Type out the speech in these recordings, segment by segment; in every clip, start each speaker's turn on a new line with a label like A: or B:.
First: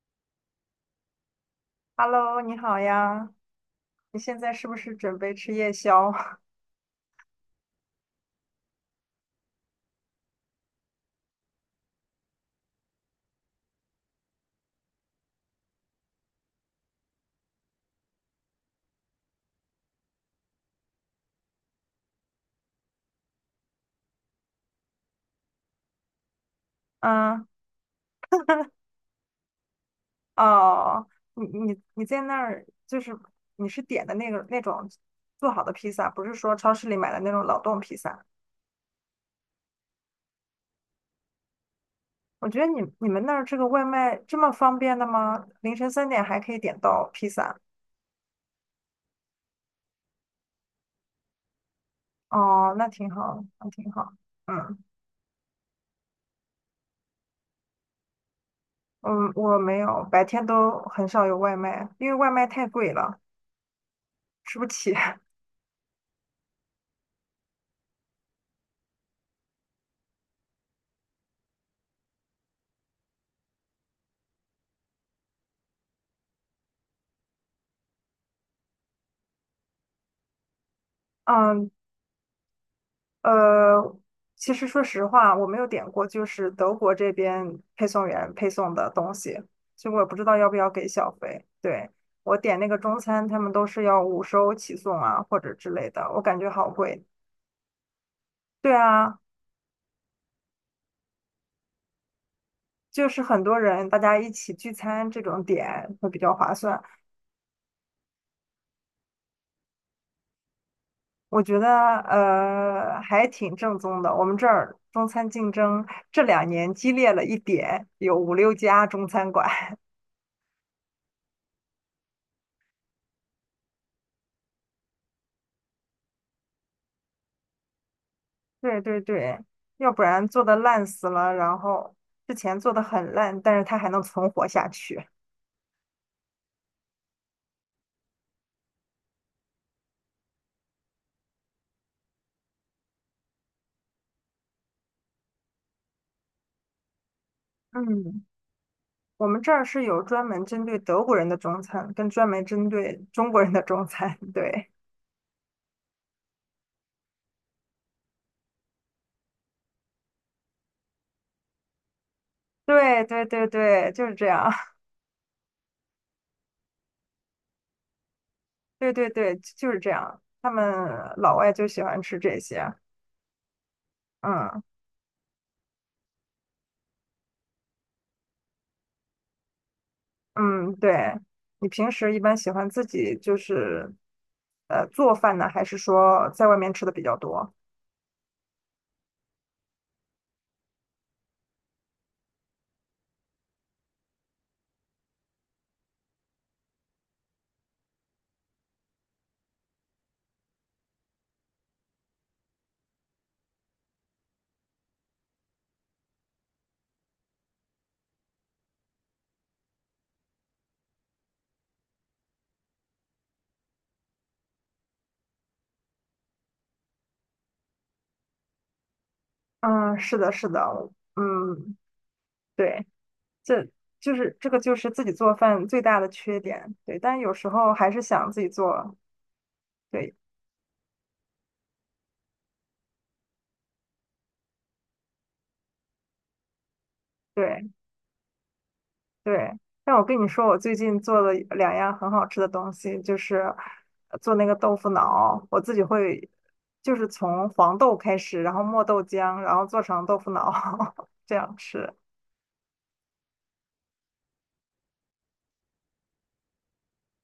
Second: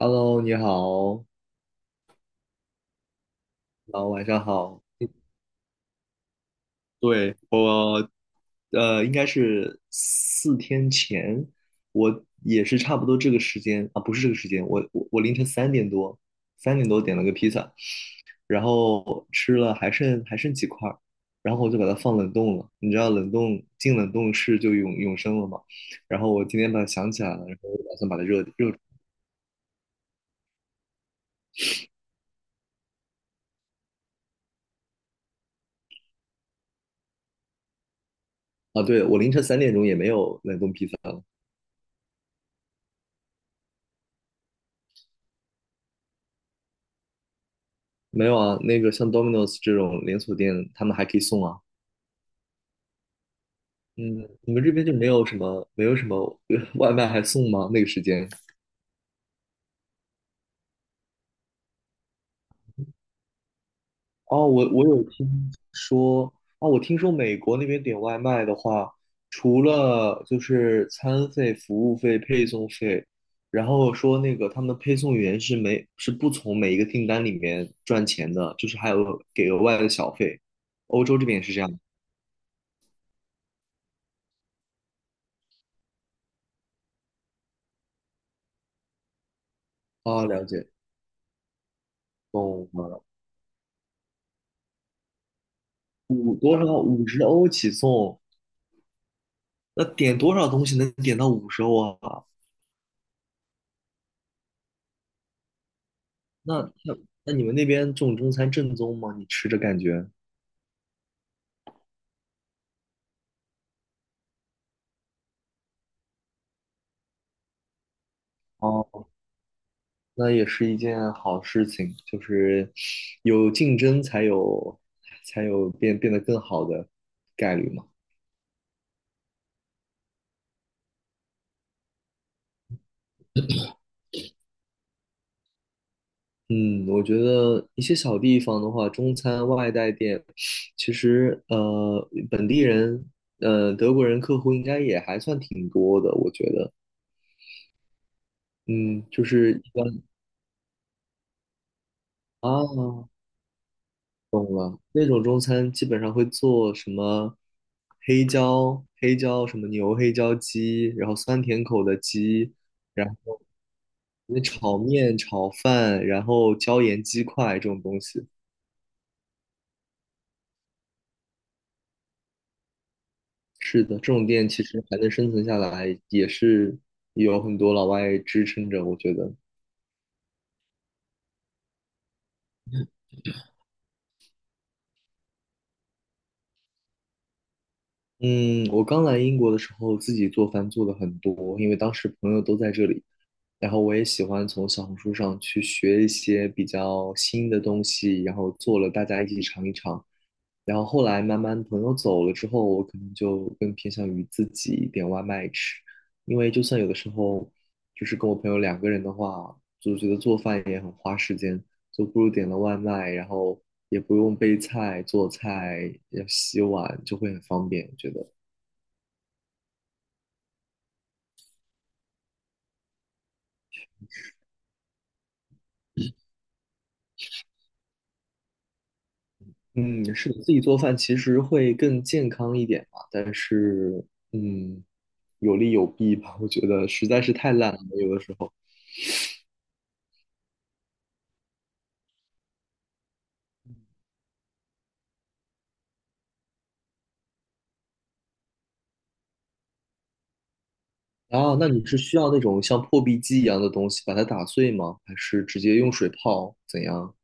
A: Hello，你好，
B: Hello，你好呀，
A: 然后
B: 你
A: 晚
B: 现
A: 上
B: 在是不
A: 好。
B: 是准备吃夜宵？
A: 对，应该是4天前，我也是差不多这个时间啊，不是这个时间，我凌晨3点多，三点多点了个披萨，然后吃了还剩几块儿，然后我就把它放冷冻了。你知道冷冻进冷冻室就永永生了嘛？然后我今天把它想起来了，
B: 嗯，
A: 然后我就打算把它热热
B: 哦，你你你在那儿就是你是点的那个那种做好的披萨，不是说超市里买的那种冷冻披萨。
A: 啊。对，我凌晨3点钟也没有冷冻披萨了，
B: 我觉得你们那儿这个外卖这么方便的吗？凌晨3点还可以点到披萨，
A: 没有啊。那个像 Domino's 这种连锁店，他们还可以送啊。
B: 哦，那挺好，那挺好。
A: 嗯，你们这
B: 嗯
A: 边就没有什么外卖还送吗？那个时间？
B: 嗯，我没有，白天都很少有外卖，因为外卖太贵了，
A: 哦，
B: 吃
A: 我
B: 不
A: 我
B: 起。
A: 有 听说，哦，我听说美国那边点外卖的话，除了就是餐费、服务费、配送费，然后说那个他们的配送员是没是不从每一个订单里面赚钱的，就是还有给额外的小费。欧洲这边也是这
B: 嗯，
A: 样。
B: 呃，其实说实话，我没有点过，就是德国这边配送员配送的东西，所以我也不知
A: 啊，
B: 道
A: 了
B: 要不
A: 解，
B: 要给小费。对，我点那
A: 懂
B: 个中
A: 了。
B: 餐，他们都是要50欧起送啊，或者之类的，我
A: 五
B: 感觉
A: 多
B: 好
A: 少？
B: 贵。
A: 五十欧起送，
B: 对啊，
A: 那点多少东西能点到五十欧啊？
B: 就是很多人大家一起聚餐这种点会比较划
A: 那
B: 算，
A: 那那你们那边这种中餐正宗吗？你吃着感觉
B: 我觉得还挺正宗的。我们这儿中餐竞争这2年激烈了一点，有五六家
A: 哦，
B: 中餐馆。
A: 那也是一件好事情，就是有竞争才有才有变变得更好的概率嘛。
B: 对对对，要不然做的烂死了，然后之前做的很烂，但是它还能存活下去。
A: 嗯，我觉得一些小地方的话，中餐外带店，其实本地人德国人客户应该也还算挺多的，我觉得，
B: 嗯，
A: 嗯，就
B: 我们这
A: 是
B: 儿
A: 一
B: 是
A: 般
B: 有专门针对德国人的中餐，跟专门针对
A: 啊。
B: 中国人的中餐。
A: 懂
B: 对，
A: 了，那种中餐基本上会做什么黑椒、黑椒什么牛黑椒鸡，然后酸甜口的鸡，
B: 对
A: 然
B: 对
A: 后
B: 对对，就是这
A: 那
B: 样。
A: 炒 面、炒饭，然后椒盐鸡块这种东西。
B: 对对对，就是这样。他们老外就喜欢吃这些。
A: 是的，这种店
B: 嗯
A: 其实还能生存下来，也是有很多老外支撑着，我觉得。
B: 嗯，对。你平时一般喜欢自己就是做饭呢，还是说在外面吃的比较多？
A: 嗯，我刚来英国的时候，自己做饭做的很多，因为当时朋友都在这里，然后我也喜欢从小红书上去学一些比较新的东西，然后做了大家一起尝一尝。然后后来慢慢朋友走了之后，我可能就更偏向于自己点外卖吃，因为就算有的时候就是跟我朋友2个人的话，就觉得做饭也很花时间，就不如点了外卖，然后也不用备菜、做菜、要洗碗，就会很方便，我觉得。
B: 嗯，是的，是的，嗯，对，这就是这个就是自己做饭最大的缺点。对，但有时候还是想自己做。
A: 嗯，
B: 对
A: 是的，自己做饭其实会更健康一点嘛，但是嗯，有利有弊吧，我觉得实在是太
B: 对
A: 懒了，有的时候。
B: 对，但我跟你说，我最近做了2样很好吃的东西，就是做那个豆腐脑，我自己会就是从黄豆开始，然后磨豆浆，然后做成豆腐脑 这
A: 啊。
B: 样
A: 那你
B: 吃。
A: 是需要那种像破壁机一样的东西把它打碎吗？还是直接用水泡？怎样？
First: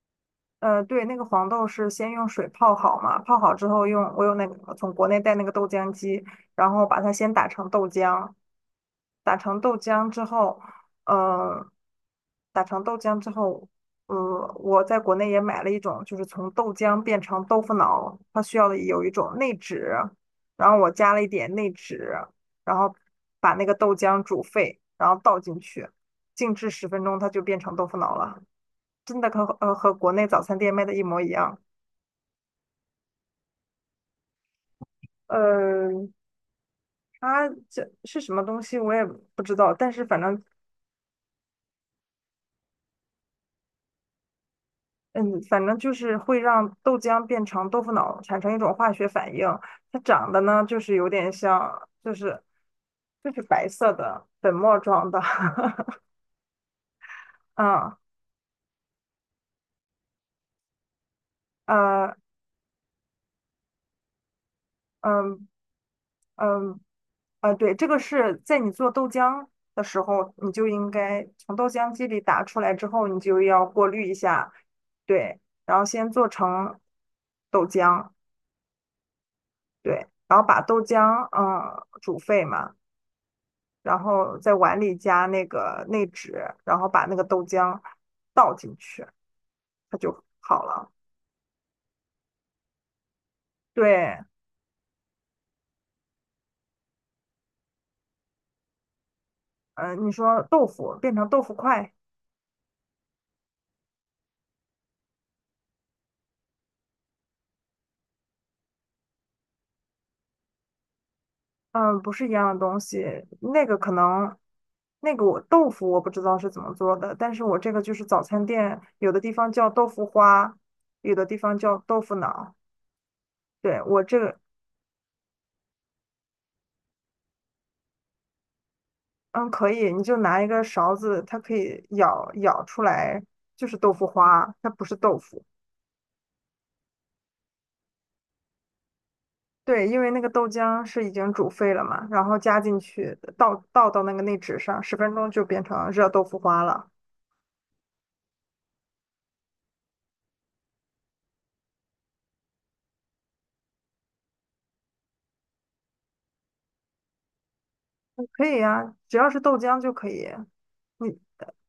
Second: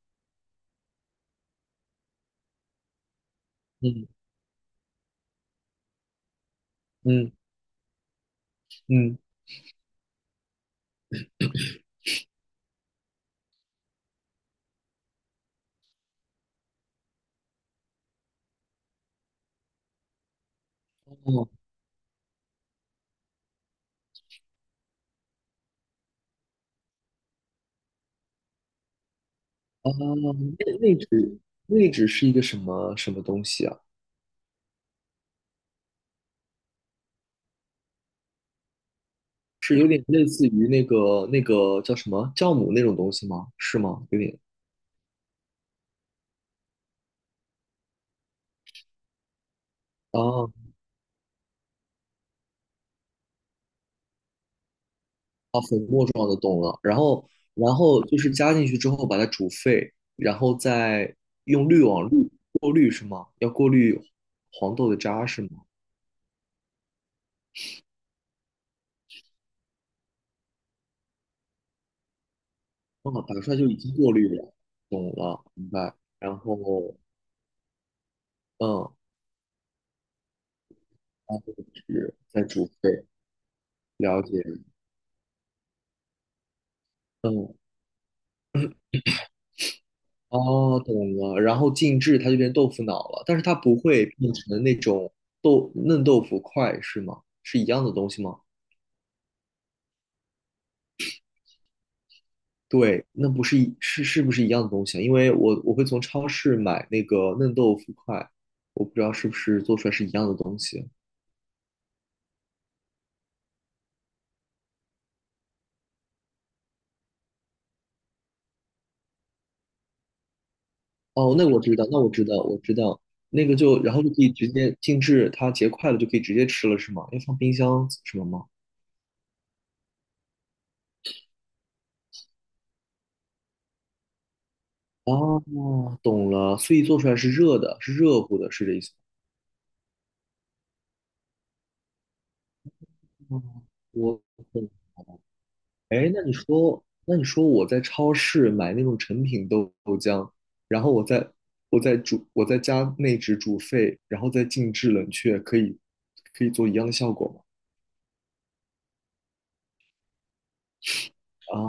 B: 对，那个黄豆是先用水泡好嘛，泡好之后用
A: 嗯
B: 我有那个从国内带那个豆浆机，然后把它先
A: 嗯
B: 打成豆浆。
A: 嗯，
B: 打成豆浆之后，呃，打成豆浆之后，呃，我在国内也买了一种，就是从豆浆变成豆腐脑，它需要的有一种内酯，然后我加了一
A: 哦，
B: 点内酯，然后把那个豆浆煮沸，然后倒进去，静置十分钟，它就变成豆腐脑了，真的和和国内早餐店
A: 内
B: 卖的
A: 内
B: 一模一
A: 酯
B: 样。
A: 内酯是一个什么什么东西啊？
B: 呃，它这是什么东西我也不知道，
A: 是有
B: 但
A: 点
B: 是反
A: 类
B: 正
A: 似于那个那个叫什么酵母那种东西吗？是吗？有点。
B: 嗯，反正就是会让豆浆变成豆腐脑，产生一种化学反应。它长得
A: 哦
B: 呢，就是有点像，就是白色的粉末状的。
A: 状的懂了，然后然
B: 嗯
A: 后就是加进去之后把它煮沸，然后再用滤网
B: 呃
A: 滤过滤是吗？要过滤黄豆的渣是
B: 嗯
A: 吗？
B: 嗯对，这个是在你做豆浆的时候，你就应该从豆浆机里打出来之后，你
A: 哦，打
B: 就
A: 出来
B: 要
A: 就已
B: 过
A: 经
B: 滤
A: 过
B: 一
A: 滤了，
B: 下，
A: 懂
B: 对，
A: 了，明
B: 然后
A: 白。
B: 先做
A: 然
B: 成
A: 后
B: 豆浆，
A: 嗯，
B: 对，然后把豆浆
A: 然后是
B: 煮
A: 再
B: 沸
A: 煮
B: 嘛。
A: 沸，
B: 然
A: 了解。
B: 后在碗里加那个内酯，然后把那个豆
A: 嗯，
B: 浆倒进去，它就好
A: 哦，
B: 了。
A: 懂了。然后静置它就变豆腐脑了，但是它不会
B: 对，
A: 变成那种豆嫩豆腐块是吗？是一样的东西吗？
B: 嗯、你说豆腐变成豆腐块，
A: 对，那不是一是是不是一样的东西啊？因为我会从超市买那个嫩豆腐块，我不知道是不是做出来是一样的东西。
B: 嗯、不是一样的东西。那个可能，那个我豆腐我不知道是怎么做的，但是我这个就是早餐店有的地方叫豆腐花，有的
A: 哦，
B: 地
A: 那个
B: 方
A: 我知
B: 叫
A: 道，那
B: 豆
A: 我
B: 腐
A: 知道，
B: 脑。
A: 我知道，那个
B: 对，
A: 就然
B: 我
A: 后就可
B: 这
A: 以
B: 个，
A: 直接静置，它结块了就可以直接吃了，是吗？要放冰箱什么吗？
B: 嗯，可以，你就拿一个勺子，它可以舀舀出来，就是豆腐花，它不是豆腐。
A: 哦，懂了，所以做出来是热的，是热乎的，是这意思
B: 对，因为那个豆浆是已经煮沸了嘛，然后加进去，
A: 吗？
B: 倒
A: 哦
B: 到那个
A: 我
B: 内酯
A: 懂
B: 上，十分钟就变成热
A: 哎，那
B: 豆
A: 你
B: 腐花
A: 说，
B: 了。
A: 那你说我在超市买那种成品豆豆浆，然后我再煮，我在家内酯煮沸，然后再静置冷却，可以可以做一样的效果吗？
B: 嗯可以呀、只要是豆浆就可以。你，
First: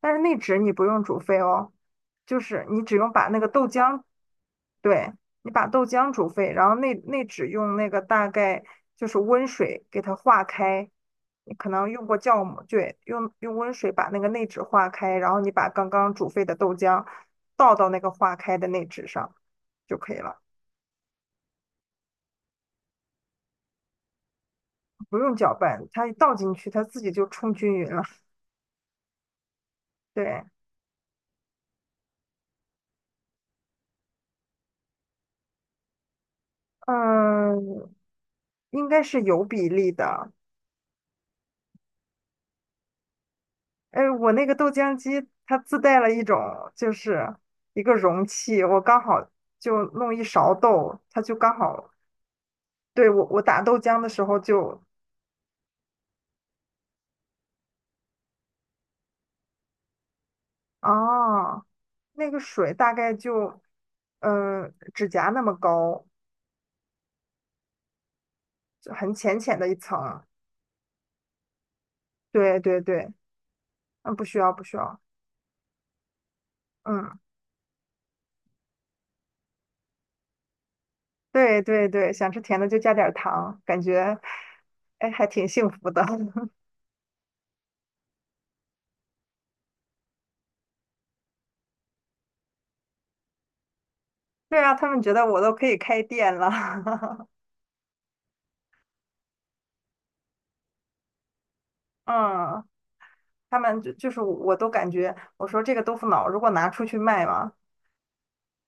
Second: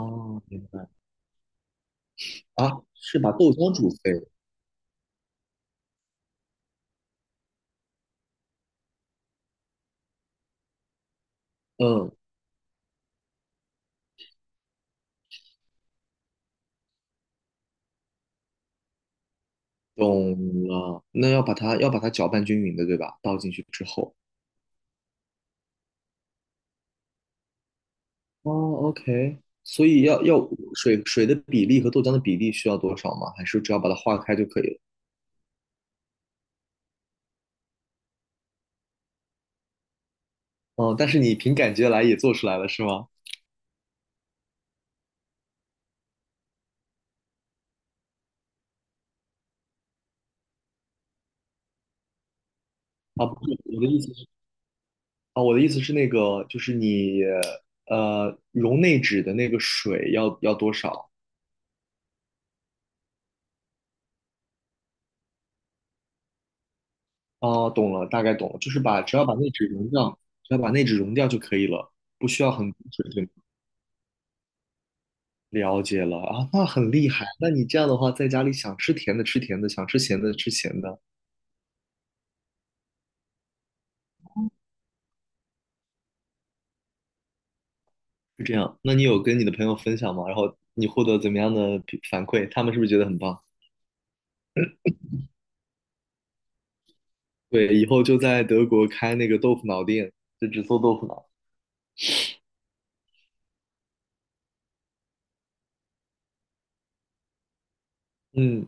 B: 但是内酯
A: 明
B: 你不
A: 白
B: 用煮沸哦，就是
A: 啊，
B: 你只用
A: 是
B: 把
A: 把
B: 那
A: 豆
B: 个豆
A: 浆煮
B: 浆
A: 沸，
B: 对，你把豆浆煮沸，然后内酯用那个大概就是温水给它化开，你可能用
A: 嗯，
B: 过酵母，对，用温水把那个内酯化开，然后你把刚刚煮沸的豆浆倒到那个化开的内酯上就可以
A: 懂
B: 了，
A: 了。那要把它搅拌均匀的，对吧？倒进去之后，
B: 不用搅拌，它一倒进去它自己就冲均匀了。
A: 哦，OK，所以要要
B: 对，
A: 水水的比例和豆浆的比例需要多少吗？还是只要把它化开就可以了？
B: 嗯，应该是有比例的，
A: 哦，但是你凭感觉来也做出来了，是吗？
B: 哎，我那个豆浆机它自带了一种，就是一个容器，我刚好就弄一勺豆，它就刚好，对，我
A: 啊，不
B: 我
A: 是，
B: 打豆
A: 我的意
B: 浆的
A: 思
B: 时
A: 是
B: 候就，
A: 啊，我的意思是那个，就是你溶内酯的那个水要要多少？
B: 啊，那个水大概就，指甲那么高，
A: 哦，懂了，大概懂了，就是
B: 就
A: 把
B: 很
A: 只要把
B: 浅
A: 内
B: 浅
A: 酯
B: 的一
A: 溶掉，
B: 层。
A: 只要把内酯溶掉就可以了，不需要
B: 对
A: 很多
B: 对
A: 水，
B: 对，
A: 对吗
B: 嗯，不需要不需要，
A: 了解了啊，那很厉
B: 嗯，
A: 害。那你这样的话，在家里想吃甜的吃甜的，想吃咸的吃咸的，
B: 对对对，想吃甜的就加点儿糖，感觉，哎，还挺幸福的。
A: 是这样。那你有跟你的朋友分享吗？然后你获得怎么样的比反馈？他们是不是觉得很棒？
B: 对啊，他们觉得我都可以开店了，
A: 对，以后就在德国开那个豆腐脑店，就只做豆腐脑。
B: 嗯。他们就是我都感觉，我说这个豆腐脑如果拿出去卖嘛，
A: 嗯。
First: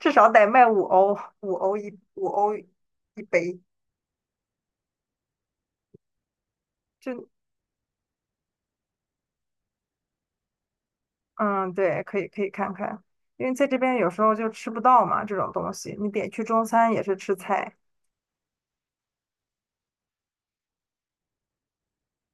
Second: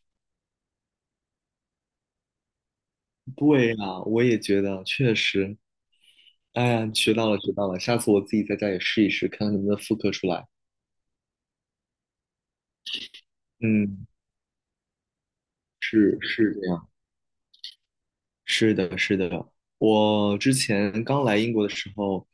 B: 至少得卖五欧，5欧一杯。
A: 对呀，我也觉得，确实。哎呀，学
B: 就
A: 到了，学到了，下次我自己在家也试一试，看看能不能复刻出来。
B: 嗯，对，可以可以看看，因为在这边
A: 嗯，
B: 有时候就吃不到嘛这种东西，你
A: 是
B: 点去
A: 是
B: 中
A: 这样。
B: 餐也是吃菜。
A: 是的，是的。我之前刚来英国的时候，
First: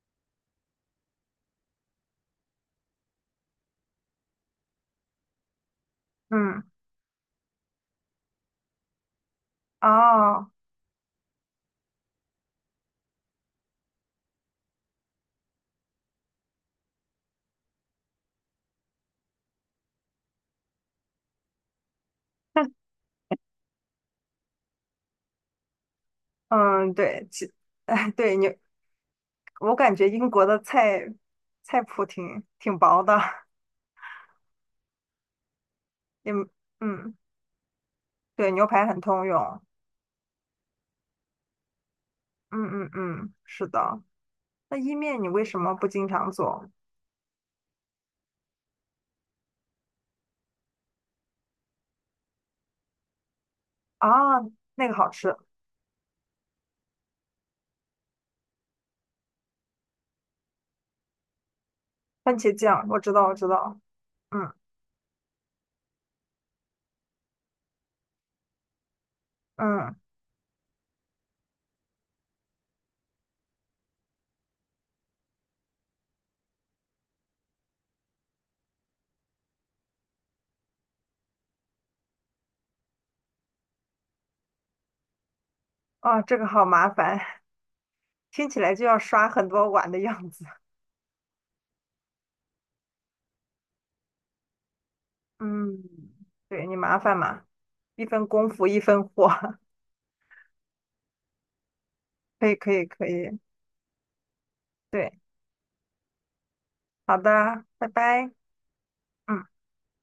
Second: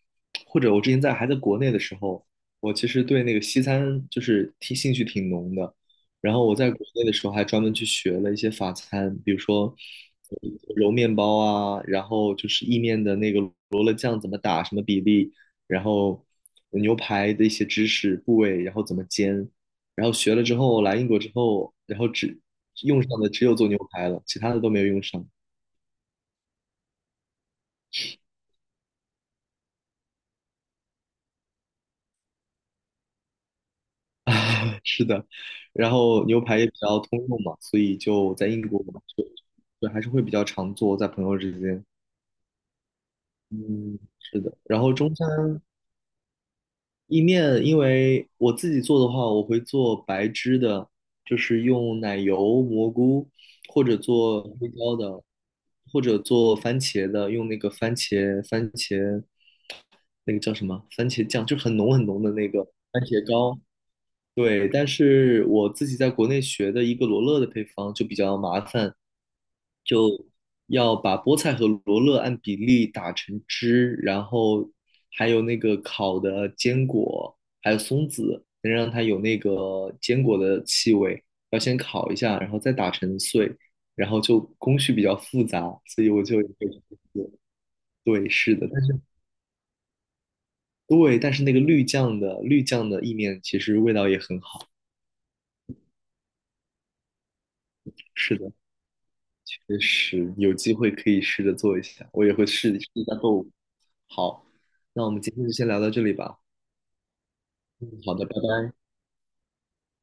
A: 或者我之前在还在国内的时候，我其实对那个西餐就是挺兴趣挺浓的。然后我
B: 嗯，
A: 在国内的时候还专门去学了一些法餐，比如说
B: 哦，
A: 揉面包啊，然后就是意面的那个罗勒酱怎么打，什么比例，然后牛排的一些知识部位，然后怎么煎。然后学了之后来英国之后，然后只用上的只有做牛排了，其他的都没有用上。
B: 嗯，对，哎，对你，我感觉英国的菜菜谱挺挺薄的，
A: 是的，然后
B: 也
A: 牛排也比较
B: 嗯，
A: 通用嘛，所以就在
B: 对，
A: 英
B: 牛
A: 国，
B: 排很
A: 嘛，
B: 通用。
A: 对，还是会比较常做，在朋友之间。
B: 嗯嗯嗯，是
A: 嗯，
B: 的。
A: 是的。
B: 那
A: 然后
B: 意
A: 中
B: 面你为什
A: 餐
B: 么不经常做？
A: 意面，因为我自己做的话，我会做白汁的，就是用奶油、蘑菇，或者
B: 啊，
A: 做黑
B: 那个
A: 椒
B: 好
A: 的，
B: 吃，
A: 或者做番茄的，用那个番茄那个叫什么番茄酱，就很浓很浓的
B: 番
A: 那
B: 茄
A: 个
B: 酱，我
A: 番
B: 知
A: 茄
B: 道，我知
A: 膏，
B: 道，嗯
A: 对，但是我自己在国内学的一个罗勒的配方就比较麻烦，
B: 嗯，
A: 要把菠菜和罗勒按比例打成汁，然后还有那个烤的坚果，还有松子，能让它有那个坚果的气味，要先烤一下，然后再打成碎，然后就工序比较复杂，所以
B: 啊，
A: 我就
B: 这个好麻烦，
A: 对，
B: 听
A: 是
B: 起
A: 的，
B: 来
A: 但
B: 就要
A: 是
B: 刷很多碗的样子。
A: 对，但是那个绿酱的意面其实味道也很好，
B: 嗯，对你麻烦嘛，一分
A: 是
B: 功
A: 的。
B: 夫一分货，
A: 确实有机会可以试着做一下，我也 会
B: 可以可
A: 试
B: 以
A: 试一
B: 可
A: 下
B: 以，
A: 做。好，那我
B: 对，
A: 们今天就先聊到这里吧。
B: 好的，拜
A: 好的，
B: 拜。
A: 拜拜。
B: 嗯。